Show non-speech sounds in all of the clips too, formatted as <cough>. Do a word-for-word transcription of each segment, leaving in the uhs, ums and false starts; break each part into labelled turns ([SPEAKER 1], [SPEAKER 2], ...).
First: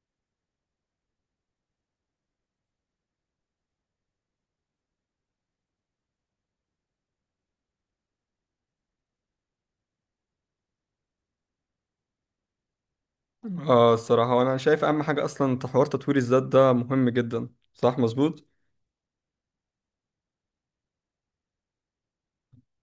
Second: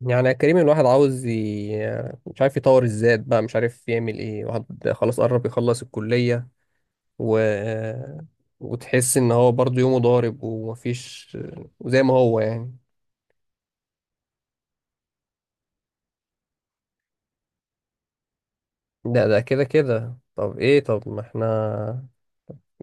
[SPEAKER 1] يعني يا كريم الواحد عاوز ي... مش عارف يطور الذات بقى، مش عارف يعمل ايه. واحد خلاص قرب يخلص الكلية و... وتحس ان هو برضه يومه ضارب ومفيش، وزي ما هو يعني.
[SPEAKER 2] اه الصراحة وانا شايف اهم حاجة اصلا حوار تطوير الذات ده مهم جدا. صح مظبوط.
[SPEAKER 1] ده ده كده كده طب ايه؟ طب ما احنا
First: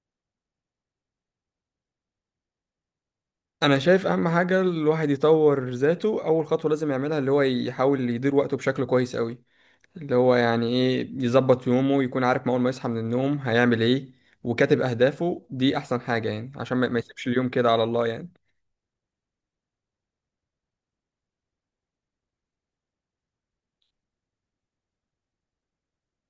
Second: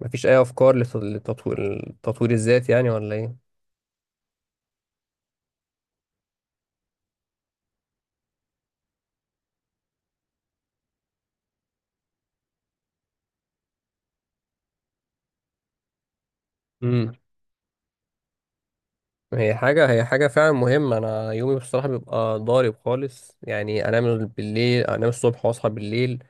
[SPEAKER 1] مفيش اي افكار لت- لتطوير التطوير الذات يعني ولا ايه؟
[SPEAKER 2] انا شايف اهم حاجة الواحد يطور ذاته، اول خطوة لازم يعملها اللي هو يحاول يدير وقته بشكل كويس قوي. اللي هو يعني ايه يظبط يومه، يكون عارف ما اول ما يصحى من النوم هيعمل ايه، وكاتب اهدافه. دي احسن حاجة يعني عشان ما ما
[SPEAKER 1] امم
[SPEAKER 2] يسيبش اليوم كده على الله يعني.
[SPEAKER 1] هي حاجة هي حاجة فعلا مهمة. أنا يومي بصراحة بيبقى ضارب خالص، يعني أنام بالليل، أنام الصبح وأصحى بالليل.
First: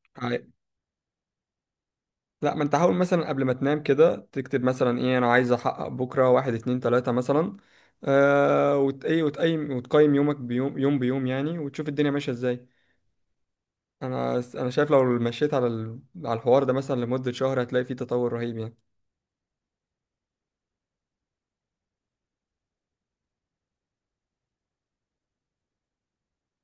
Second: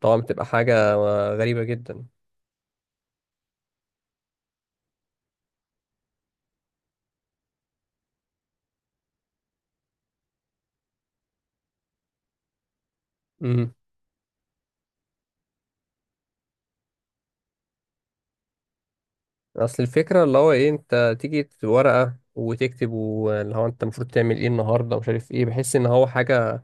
[SPEAKER 1] طبعا بتبقى حاجة غريبة جدا.
[SPEAKER 2] لا ما انت حاول مثلا قبل ما تنام كده تكتب مثلا ايه انا عايز احقق بكره، واحد اتنين تلاته مثلا. آه وت ايه وتقيم وتقيم يومك بيوم يوم بيوم يعني، وتشوف الدنيا ماشيه ازاي. انا انا شايف لو مشيت على ال... على الحوار ده مثلا لمده شهر هتلاقي فيه تطور رهيب يعني.
[SPEAKER 1] اصل الفكره اللي هو ايه، انت تيجي ورقه وتكتب واللي هو انت المفروض تعمل ايه النهارده ومش عارف ايه، بحس ان هو حاجه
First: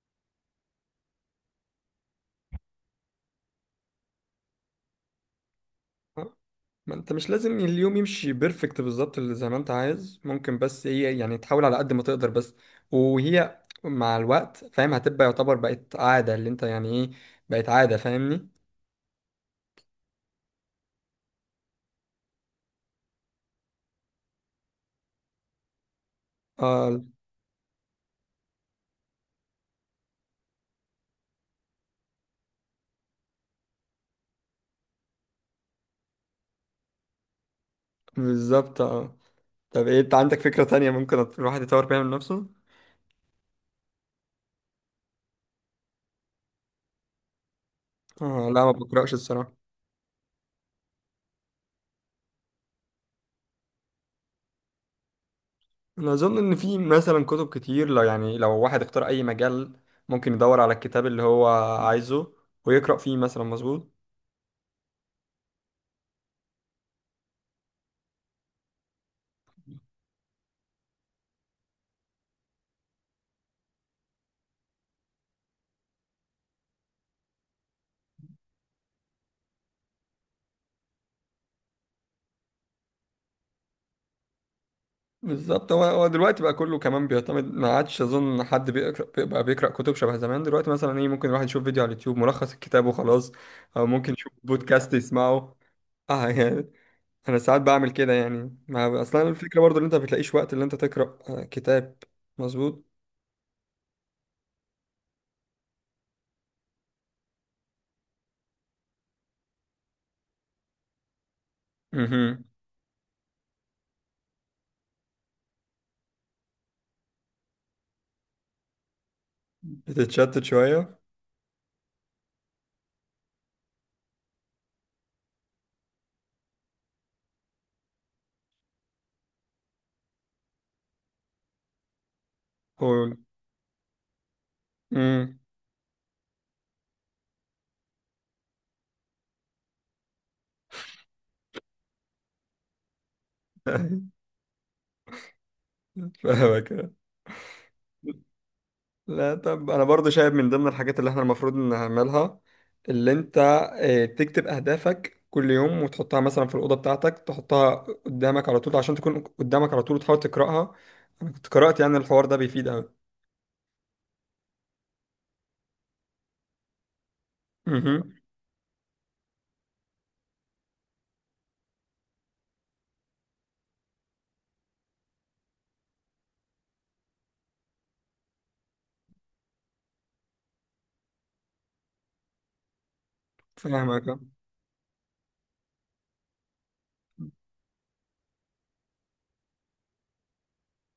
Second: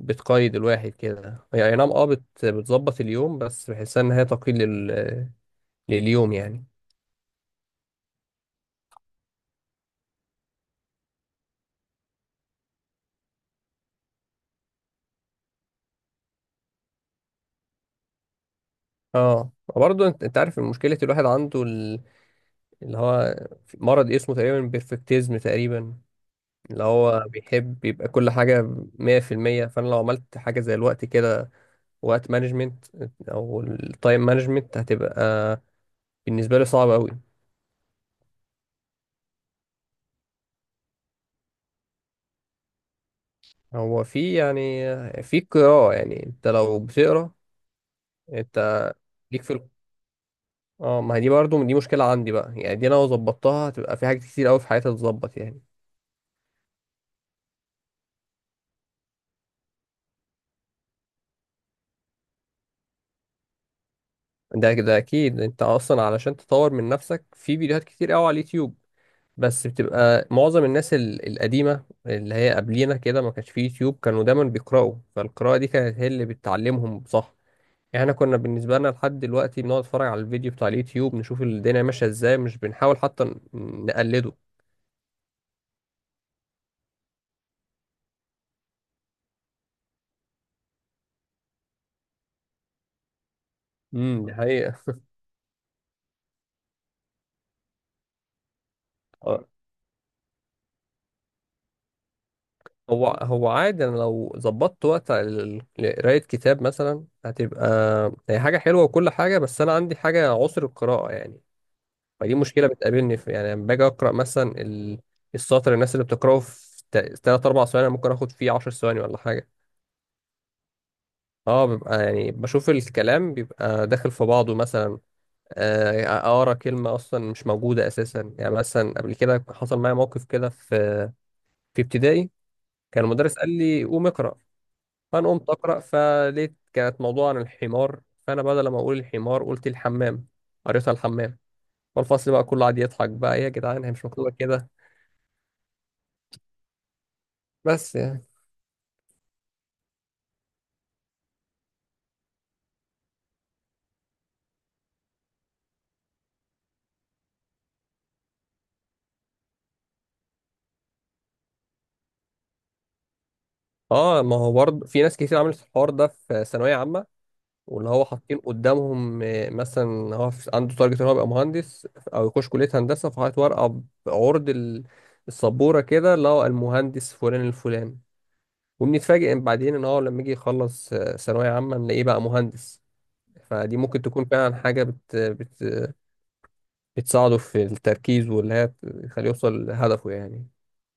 [SPEAKER 1] بتقيد الواحد كده. هي اي نعم، اه بت- بتظبط اليوم، بس بحسها ان هي تقييد لل... لليوم
[SPEAKER 2] آه،
[SPEAKER 1] يعني.
[SPEAKER 2] ما انت مش لازم اليوم يمشي بيرفكت بالظبط اللي زي ما انت عايز، ممكن بس ايه يعني تحاول على قد ما تقدر بس. وهي مع الوقت فاهم هتبقى يعتبر بقت عاده اللي انت يعني ايه، بقت عاده، فاهمني.
[SPEAKER 1] اه، وبرضه انت انت عارف مشكله الواحد عنده ال- اللي هو في مرض اسمه تقريبا بيرفكتيزم تقريبا، اللي
[SPEAKER 2] اه
[SPEAKER 1] هو بيحب يبقى كل حاجه مية في المية. فانا لو عملت حاجه زي الوقت كده، وقت مانجمنت او التايم مانجمنت، هتبقى بالنسبة لي صعب أوي.
[SPEAKER 2] بالظبط اه. طب ايه انت عندك فكرة تانية ممكن الواحد يطور بيها من نفسه؟
[SPEAKER 1] هو في يعني في قراءة، يعني أنت لو بتقرا.
[SPEAKER 2] آه
[SPEAKER 1] أنت
[SPEAKER 2] لا ما بقرأش
[SPEAKER 1] ليك
[SPEAKER 2] الصراحة.
[SPEAKER 1] في ال- اه ما هي دي برضه دي مشكلة عندي بقى يعني، دي أنا لو ظبطتها هتبقى في حاجات كتير أوي في حياتي تتظبط يعني.
[SPEAKER 2] انا اظن ان في مثلا كتب كتير لو يعني لو واحد اختار اي مجال، ممكن يدور على الكتاب اللي هو عايزه ويقرأ فيه مثلا. مظبوط
[SPEAKER 1] ده كده أكيد. أنت أصلا علشان تطور من نفسك في فيديوهات كتير أوي على اليوتيوب، بس بتبقى معظم الناس ال- القديمة اللي هي قبلينا كده ما كانش في يوتيوب، كانوا دايما بيقرأوا، فالقراءة دي كانت هي اللي بتعلمهم صح يعني. احنا كنا بالنسبة لنا لحد دلوقتي بنقعد نتفرج على الفيديو بتاع اليوتيوب، نشوف الدنيا ماشية ازاي، مش بنحاول حتى ن- نقلده.
[SPEAKER 2] بالظبط. هو هو دلوقتي بقى كله كمان بيعتمد، ما عادش اظن حد بيقرأ بقى، بيقرأ كتب شبه زمان. دلوقتي مثلا ايه ممكن الواحد يشوف فيديو على اليوتيوب ملخص الكتاب وخلاص، او ممكن
[SPEAKER 1] امم،
[SPEAKER 2] يشوف
[SPEAKER 1] دي حقيقة.
[SPEAKER 2] بودكاست يسمعه. <laughs> اه يعني انا ساعات بعمل كده يعني. ما اصلا
[SPEAKER 1] آه.
[SPEAKER 2] الفكرة برضو ان انت ما بتلاقيش وقت اللي انت تقرأ آه، كتاب. مظبوط.
[SPEAKER 1] هو هو عادي، انا لو ظبطت وقت ال- لقراية كتاب مثلا هتبقى هي حاجة حلوة وكل حاجة، بس انا عندي حاجة عسر القراءة يعني، فدي
[SPEAKER 2] مهم.
[SPEAKER 1] مشكلة بتقابلني في يعني. لما باجي اقرا مثلا ال- السطر، الناس اللي بتقراه في تا- تلات اربع ثواني، أنا ممكن اخد فيه عشر ثواني ولا حاجة.
[SPEAKER 2] بتتشتت شوية.
[SPEAKER 1] اه، بيبقى يعني بشوف الكلام بيبقى داخل في بعضه مثلا، آه، اقرا كلمه اصلا مش موجوده اساسا يعني. مثلا قبل كده حصل معايا موقف كده في في ابتدائي، كان
[SPEAKER 2] قول.
[SPEAKER 1] المدرس قال لي قوم اقرا، فانا
[SPEAKER 2] مم.
[SPEAKER 1] قمت اقرا، فلقيت كانت موضوع عن الحمار، فانا بدل ما اقول الحمار قلت الحمام، قريتها الحمام، والفصل بقى كله قعد يضحك بقى، إيه يا جدعان هي مش
[SPEAKER 2] <laughs>
[SPEAKER 1] مكتوبه كده.
[SPEAKER 2] فاهمك.
[SPEAKER 1] بس يعني.
[SPEAKER 2] لا طب انا برضو شايف من ضمن الحاجات اللي احنا المفروض نعملها، اللي انت آه، تكتب اهدافك كل يوم وتحطها مثلا في الاوضه بتاعتك، تحطها قدامك على طول عشان تكون قدامك على طول وتحاول تقراها. انا كنت قرات يعني الحوار ده بيفيد قوي.
[SPEAKER 1] اه، ما هو برضه في ناس كتير عملت الحوار ده في ثانويه عامه، واللي هو
[SPEAKER 2] امم.
[SPEAKER 1] حاطين قدامهم آه، مثلا هو في- عنده تارجت ان هو يبقى مهندس، او يخش كليه هندسه، فحاطط ورقه بعرض ال- السبوره كده اللي هو المهندس فلان الفلان، وبنتفاجئ إن بعدين ان هو لما يجي يخلص آه، ثانويه عامه نلاقيه بقى مهندس. فدي ممكن
[SPEAKER 2] فاهمك آه.
[SPEAKER 1] تكون فعلا حاجه بت... بت... بتساعده في التركيز، واللي هي تخليه يوصل لهدفه يعني.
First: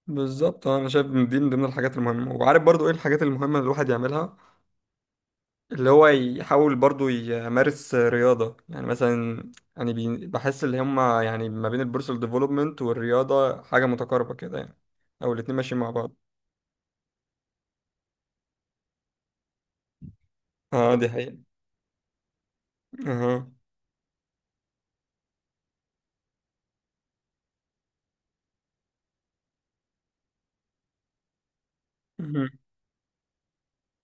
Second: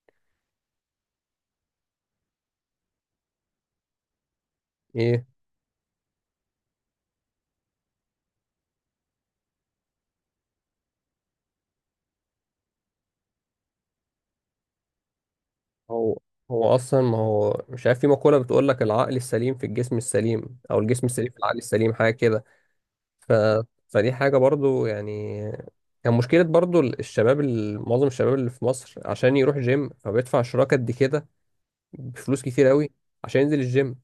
[SPEAKER 2] بالظبط. انا شايف ان دي من ضمن الحاجات المهمه، وعارف برضو ايه الحاجات المهمه اللي الواحد يعملها؟
[SPEAKER 1] ايه
[SPEAKER 2] اللي هو يحاول برضو يمارس رياضة يعني. مثلا يعني بي- بحس اللي هما يعني ما بين البيرسونال ديفلوبمنت والرياضة حاجة متقاربة كده يعني، أو الاتنين ماشيين مع بعض.
[SPEAKER 1] هو هو اصلا، ما هو مش عارف في مقوله بتقول لك العقل السليم في الجسم السليم، او
[SPEAKER 2] اه
[SPEAKER 1] الجسم
[SPEAKER 2] دي
[SPEAKER 1] السليم
[SPEAKER 2] حقيقة.
[SPEAKER 1] في العقل السليم، حاجه كده. ف...
[SPEAKER 2] اها.
[SPEAKER 1] فدي حاجة برضو يعني كان مشكلة برضو الشباب ال- معظم الشباب اللي في مصر، عشان يروح جيم فبيدفع اشتراك قد كده، بفلوس
[SPEAKER 2] مهم.
[SPEAKER 1] كتير قوي، عشان ينزل الجيم.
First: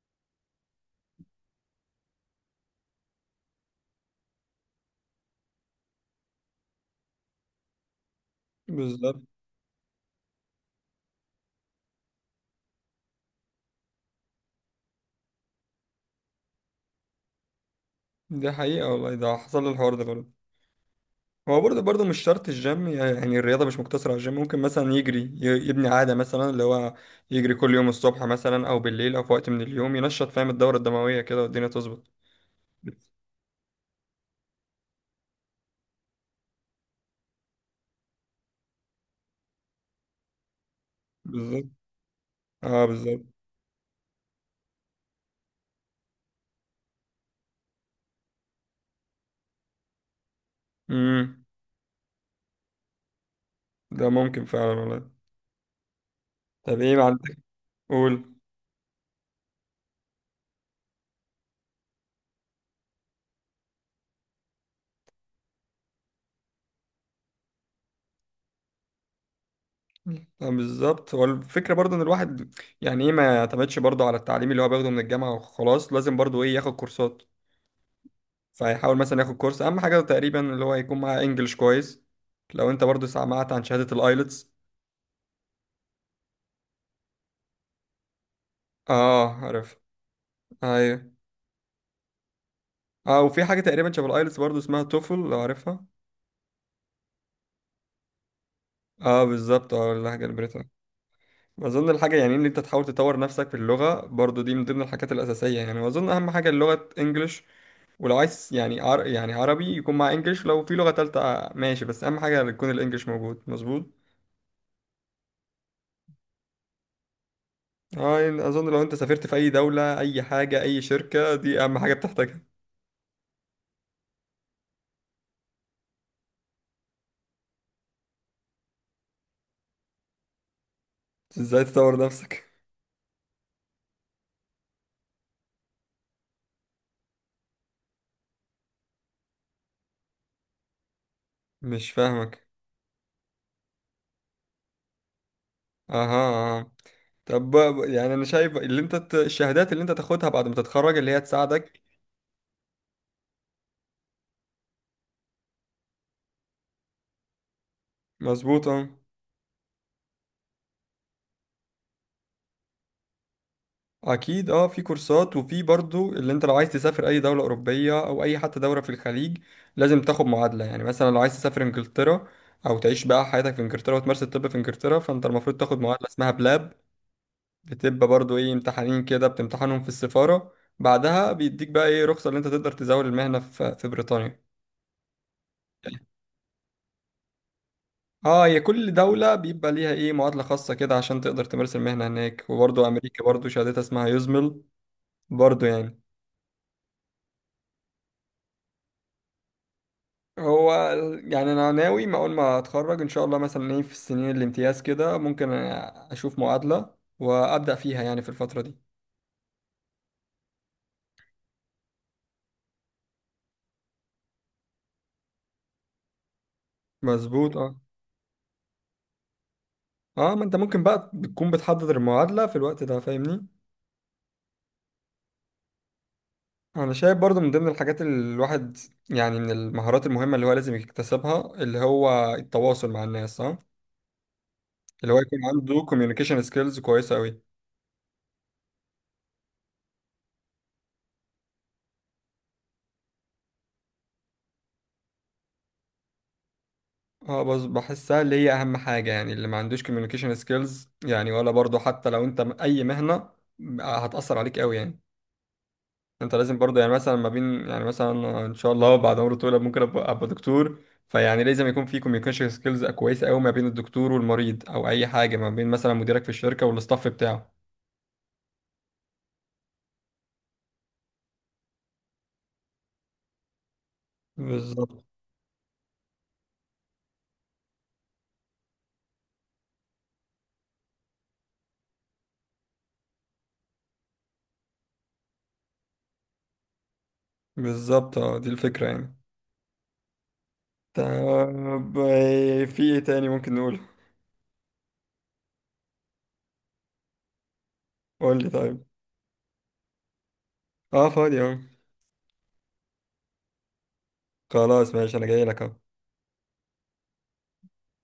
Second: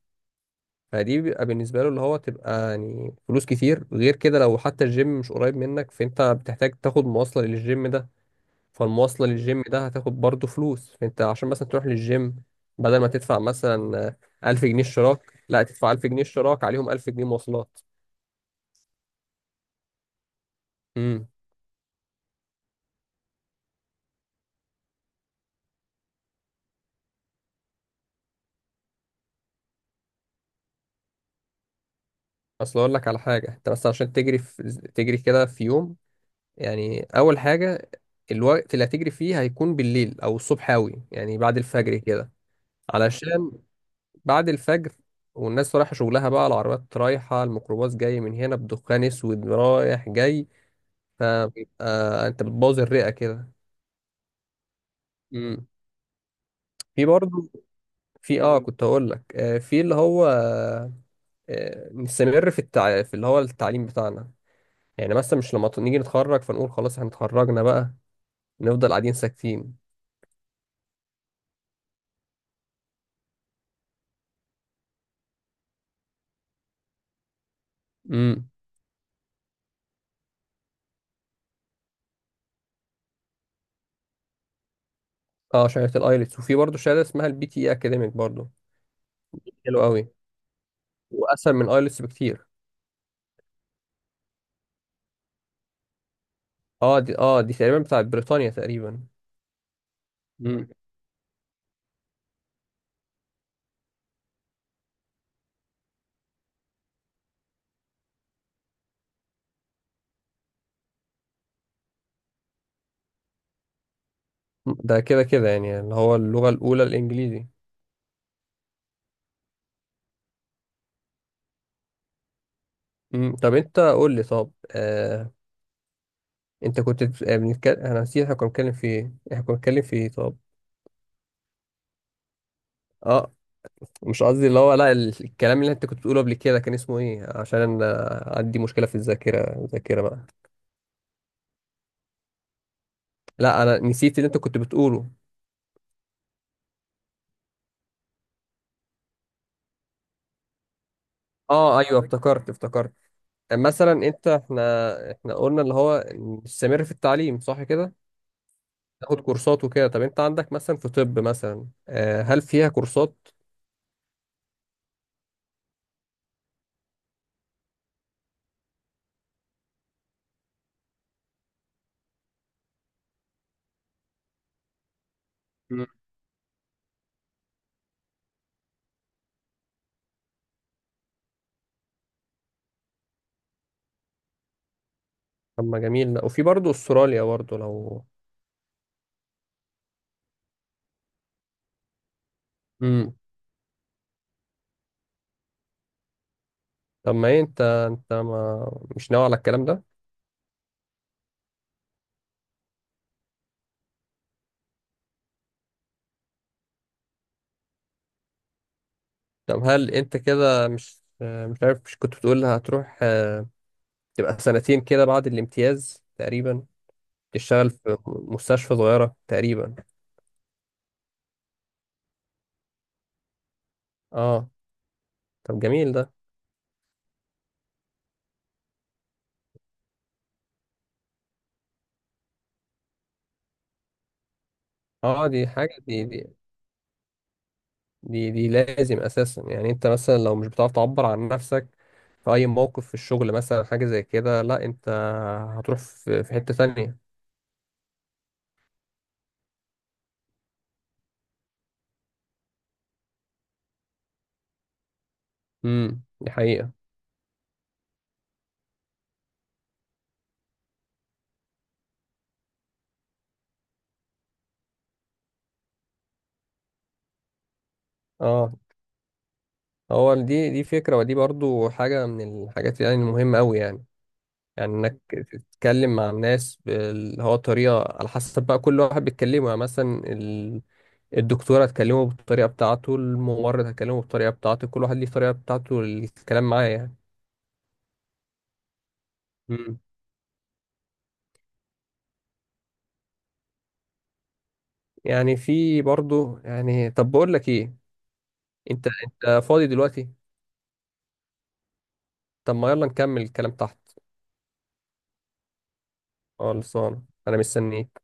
[SPEAKER 1] فدي بيبقى بالنسبة له اللي هو تبقى يعني فلوس كتير. غير كده لو حتى الجيم مش قريب منك، فانت بتحتاج تاخد مواصلة للجيم ده،
[SPEAKER 2] بالظبط.
[SPEAKER 1] فالمواصلة للجيم ده هتاخد برضو فلوس. فانت عشان مثلا تروح للجيم، بدل ما تدفع مثلا ألف جنيه اشتراك، لا تدفع ألف جنيه اشتراك عليهم ألف جنيه مواصلات.
[SPEAKER 2] دي حقيقة والله، ده حصل لي الحوار ده برضه.
[SPEAKER 1] امم.
[SPEAKER 2] هو برضه برضه مش شرط الجيم، يعني الرياضة مش مقتصرة على الجيم، ممكن مثلا يجري، ي- يبني عادة مثلا اللي هو يجري كل يوم الصبح مثلا أو بالليل أو في وقت من اليوم، ينشط فاهم الدورة الدموية كده والدنيا تظبط.
[SPEAKER 1] اصل اقول لك على حاجه، انت بس عشان تجري في... تجري كده في يوم، يعني اول حاجه الوقت اللي هتجري فيه هيكون بالليل او الصبح اوي، يعني بعد
[SPEAKER 2] بالظبط
[SPEAKER 1] الفجر كده.
[SPEAKER 2] اه بالظبط.
[SPEAKER 1] علشان بعد الفجر والناس رايحه شغلها بقى، العربيات رايحه، الميكروباص جاي من هنا بدخان اسود رايح جاي،
[SPEAKER 2] امم.
[SPEAKER 1] فبيبقى انت بتبوظ الرئه كده.
[SPEAKER 2] ده ممكن فعلا والله.
[SPEAKER 1] امم.
[SPEAKER 2] طب ايه ما
[SPEAKER 1] في
[SPEAKER 2] عندك؟
[SPEAKER 1] برضه،
[SPEAKER 2] قول.
[SPEAKER 1] في اه كنت هقول لك آه، في اللي هو آه، آه، نستمر في التع... في اللي هو التعليم بتاعنا يعني. مثلا مش لما ت- نيجي نتخرج فنقول خلاص احنا اتخرجنا بقى، نفضل قاعدين ساكتين.
[SPEAKER 2] آه، بالظبط. هو الفكرة برضه ان الواحد يعني ايه ما يعتمدش برضه على التعليم اللي هو بياخده من الجامعة وخلاص، لازم برضه ايه ياخد كورسات.
[SPEAKER 1] امم.
[SPEAKER 2] فيحاول مثلا ياخد كورس، اهم حاجة تقريبا اللي هو يكون معاه انجلش كويس. لو انت برضه سمعت عن شهادة الايلتس.
[SPEAKER 1] اه، شهاده الايلتس، وفي برضه شهاده اسمها البي تي اي اكاديميك برضه.
[SPEAKER 2] اه عارف.
[SPEAKER 1] حلو قوي،
[SPEAKER 2] ايوه.
[SPEAKER 1] واسهل من ايلتس بكتير.
[SPEAKER 2] اه وفي حاجة تقريبا شبه الايلتس برضه اسمها توفل لو عارفها.
[SPEAKER 1] اه، دي اه دي تقريبا بتاعت بريطانيا تقريبا.
[SPEAKER 2] اه بالظبط، اه اللهجة
[SPEAKER 1] امم.
[SPEAKER 2] البريطانية. واظن الحاجة يعني ان انت تحاول تطور نفسك في اللغة برضه دي من ضمن الحاجات الأساسية يعني، واظن اهم حاجة اللغة انجلش. ولو عايز يعني عر... يعني عربي يكون مع انجليش، لو في لغة تالتة ماشي، بس اهم حاجة يكون الانجليش موجود. مظبوط.
[SPEAKER 1] ده كده كده يعني اللي هو اللغه الاولى الانجليزي.
[SPEAKER 2] اه يعني اظن لو انت سافرت في اي دولة اي حاجة اي شركة دي اهم حاجة بتحتاجها.
[SPEAKER 1] امم. طب انت قول لي، طب آه انت كنت بنتكلم، انا نسيت، احنا كنا بنتكلم في ايه؟ احنا كنا بنتكلم في ايه طب؟
[SPEAKER 2] ازاي تطور نفسك.
[SPEAKER 1] اه. مش قصدي اللي هو لا، ال- الكلام اللي انت كنت بتقوله قبل كده كان اسمه ايه؟ عشان انا عندي مشكله في الذاكره، الذاكره بقى.
[SPEAKER 2] مش فاهمك.
[SPEAKER 1] لا انا نسيت اللي انت كنت بتقوله.
[SPEAKER 2] اها. آه. طب بقى- يعني انا شايف اللي انت ت- الشهادات اللي انت تاخدها بعد ما تتخرج اللي هي
[SPEAKER 1] اه
[SPEAKER 2] تساعدك.
[SPEAKER 1] ايوه، افتكرت افتكرت. مثلا انت، احنا احنا قلنا اللي هو نستمر في التعليم صح كده،
[SPEAKER 2] مظبوط اه.
[SPEAKER 1] تاخد كورسات وكده. طب انت عندك مثلا في طب مثلا آه، هل فيها كورسات؟
[SPEAKER 2] اكيد اه في كورسات، وفي برضو اللي انت لو عايز تسافر اي دولة اوروبية او اي حتى دولة في الخليج لازم تاخد معادلة. يعني مثلا لو عايز تسافر انجلترا او تعيش بقى حياتك في انجلترا وتمارس الطب في انجلترا، فانت المفروض تاخد
[SPEAKER 1] مم.
[SPEAKER 2] معادلة اسمها بلاب. بتبقى برضو ايه امتحانين كده بتمتحنهم في السفارة، بعدها بيديك بقى ايه رخصة اللي انت تقدر تزاول المهنة في في بريطانيا.
[SPEAKER 1] طب ما جميل. لا وفي برضه استراليا برضه لو.
[SPEAKER 2] اه هي كل دولة بيبقى ليها ايه معادلة خاصة كده عشان تقدر تمارس المهنة هناك. وبرضو
[SPEAKER 1] امم.
[SPEAKER 2] امريكا برضو شهادتها اسمها يوزمل برضو يعني.
[SPEAKER 1] طب ما ايه، انت انت ما مش ناوي على الكلام ده؟
[SPEAKER 2] هو ال- يعني انا ناوي ما اول ما اتخرج ان شاء الله مثلا ايه في السنين الامتياز كده ممكن اشوف معادلة وابدا فيها يعني في الفترة دي.
[SPEAKER 1] طب هل انت كده مش آه، مش عارف، مش كنت بتقول هتروح آه، تبقى سنتين كده بعد الامتياز تقريبا،
[SPEAKER 2] مظبوط
[SPEAKER 1] تشتغل
[SPEAKER 2] اه.
[SPEAKER 1] في مستشفى صغيرة تقريبا؟
[SPEAKER 2] اه ما انت ممكن بقى بتكون بتحضر المعادلة في الوقت ده فاهمني.
[SPEAKER 1] اه. طب جميل ده.
[SPEAKER 2] انا شايف برضو من ضمن الحاجات اللي الواحد يعني من المهارات المهمة اللي هو لازم يكتسبها اللي هو التواصل مع الناس اه، اللي هو
[SPEAKER 1] اه
[SPEAKER 2] يكون
[SPEAKER 1] دي حاجة،
[SPEAKER 2] عنده
[SPEAKER 1] دي دي
[SPEAKER 2] communication skills كويسة قوي.
[SPEAKER 1] دي, دي لازم اساسا يعني. انت مثلا لو مش بتعرف تعبر عن نفسك في اي موقف في الشغل مثلا حاجة زي كده، لا انت هتروح في, في حتة تانية.
[SPEAKER 2] اه بس بحسها اللي هي اهم حاجة يعني، اللي ما عندوش communication skills يعني، ولا برضو حتى لو انت م- اي مهنة ب- هتأثر عليك قوي يعني.
[SPEAKER 1] امم، دي
[SPEAKER 2] انت لازم
[SPEAKER 1] حقيقة.
[SPEAKER 2] برضو يعني مثلا ما بين يعني مثلا ان شاء الله بعد عمر طويل ممكن ابقى أبقى دكتور، فيعني لازم يكون في communication skills كويسة قوي ما بين الدكتور والمريض، او اي حاجة ما بين مثلا مديرك في الشركة والاستاف بتاعه.
[SPEAKER 1] اه، هو دي دي فكرة، ودي برضو حاجة من الحاجات يعني المهمة قوي يعني. يعني انك
[SPEAKER 2] بالظبط
[SPEAKER 1] تتكلم مع الناس اللي هو طريقة على حسب بقى كل واحد بيتكلمه يعني. مثلا ال... الدكتورة هتكلمه بالطريقة بتاعته، الممرض هتكلمه بالطريقة بتاعته، كل واحد ليه طريقة بتاعته للكلام معاه يعني.
[SPEAKER 2] بالظبط اه دي الفكرة يعني.
[SPEAKER 1] امم.
[SPEAKER 2] طب آه، في ايه تاني ممكن نقوله؟
[SPEAKER 1] يعني في برضه يعني، طب بقول لك ايه،
[SPEAKER 2] قول لي طيب.
[SPEAKER 1] انت انت فاضي دلوقتي؟
[SPEAKER 2] اه فاضي اه.
[SPEAKER 1] طب ما يلا نكمل الكلام تحت.
[SPEAKER 2] خلاص ماشي انا جاي لك اهو.
[SPEAKER 1] اه خلصان، انا مستنيك.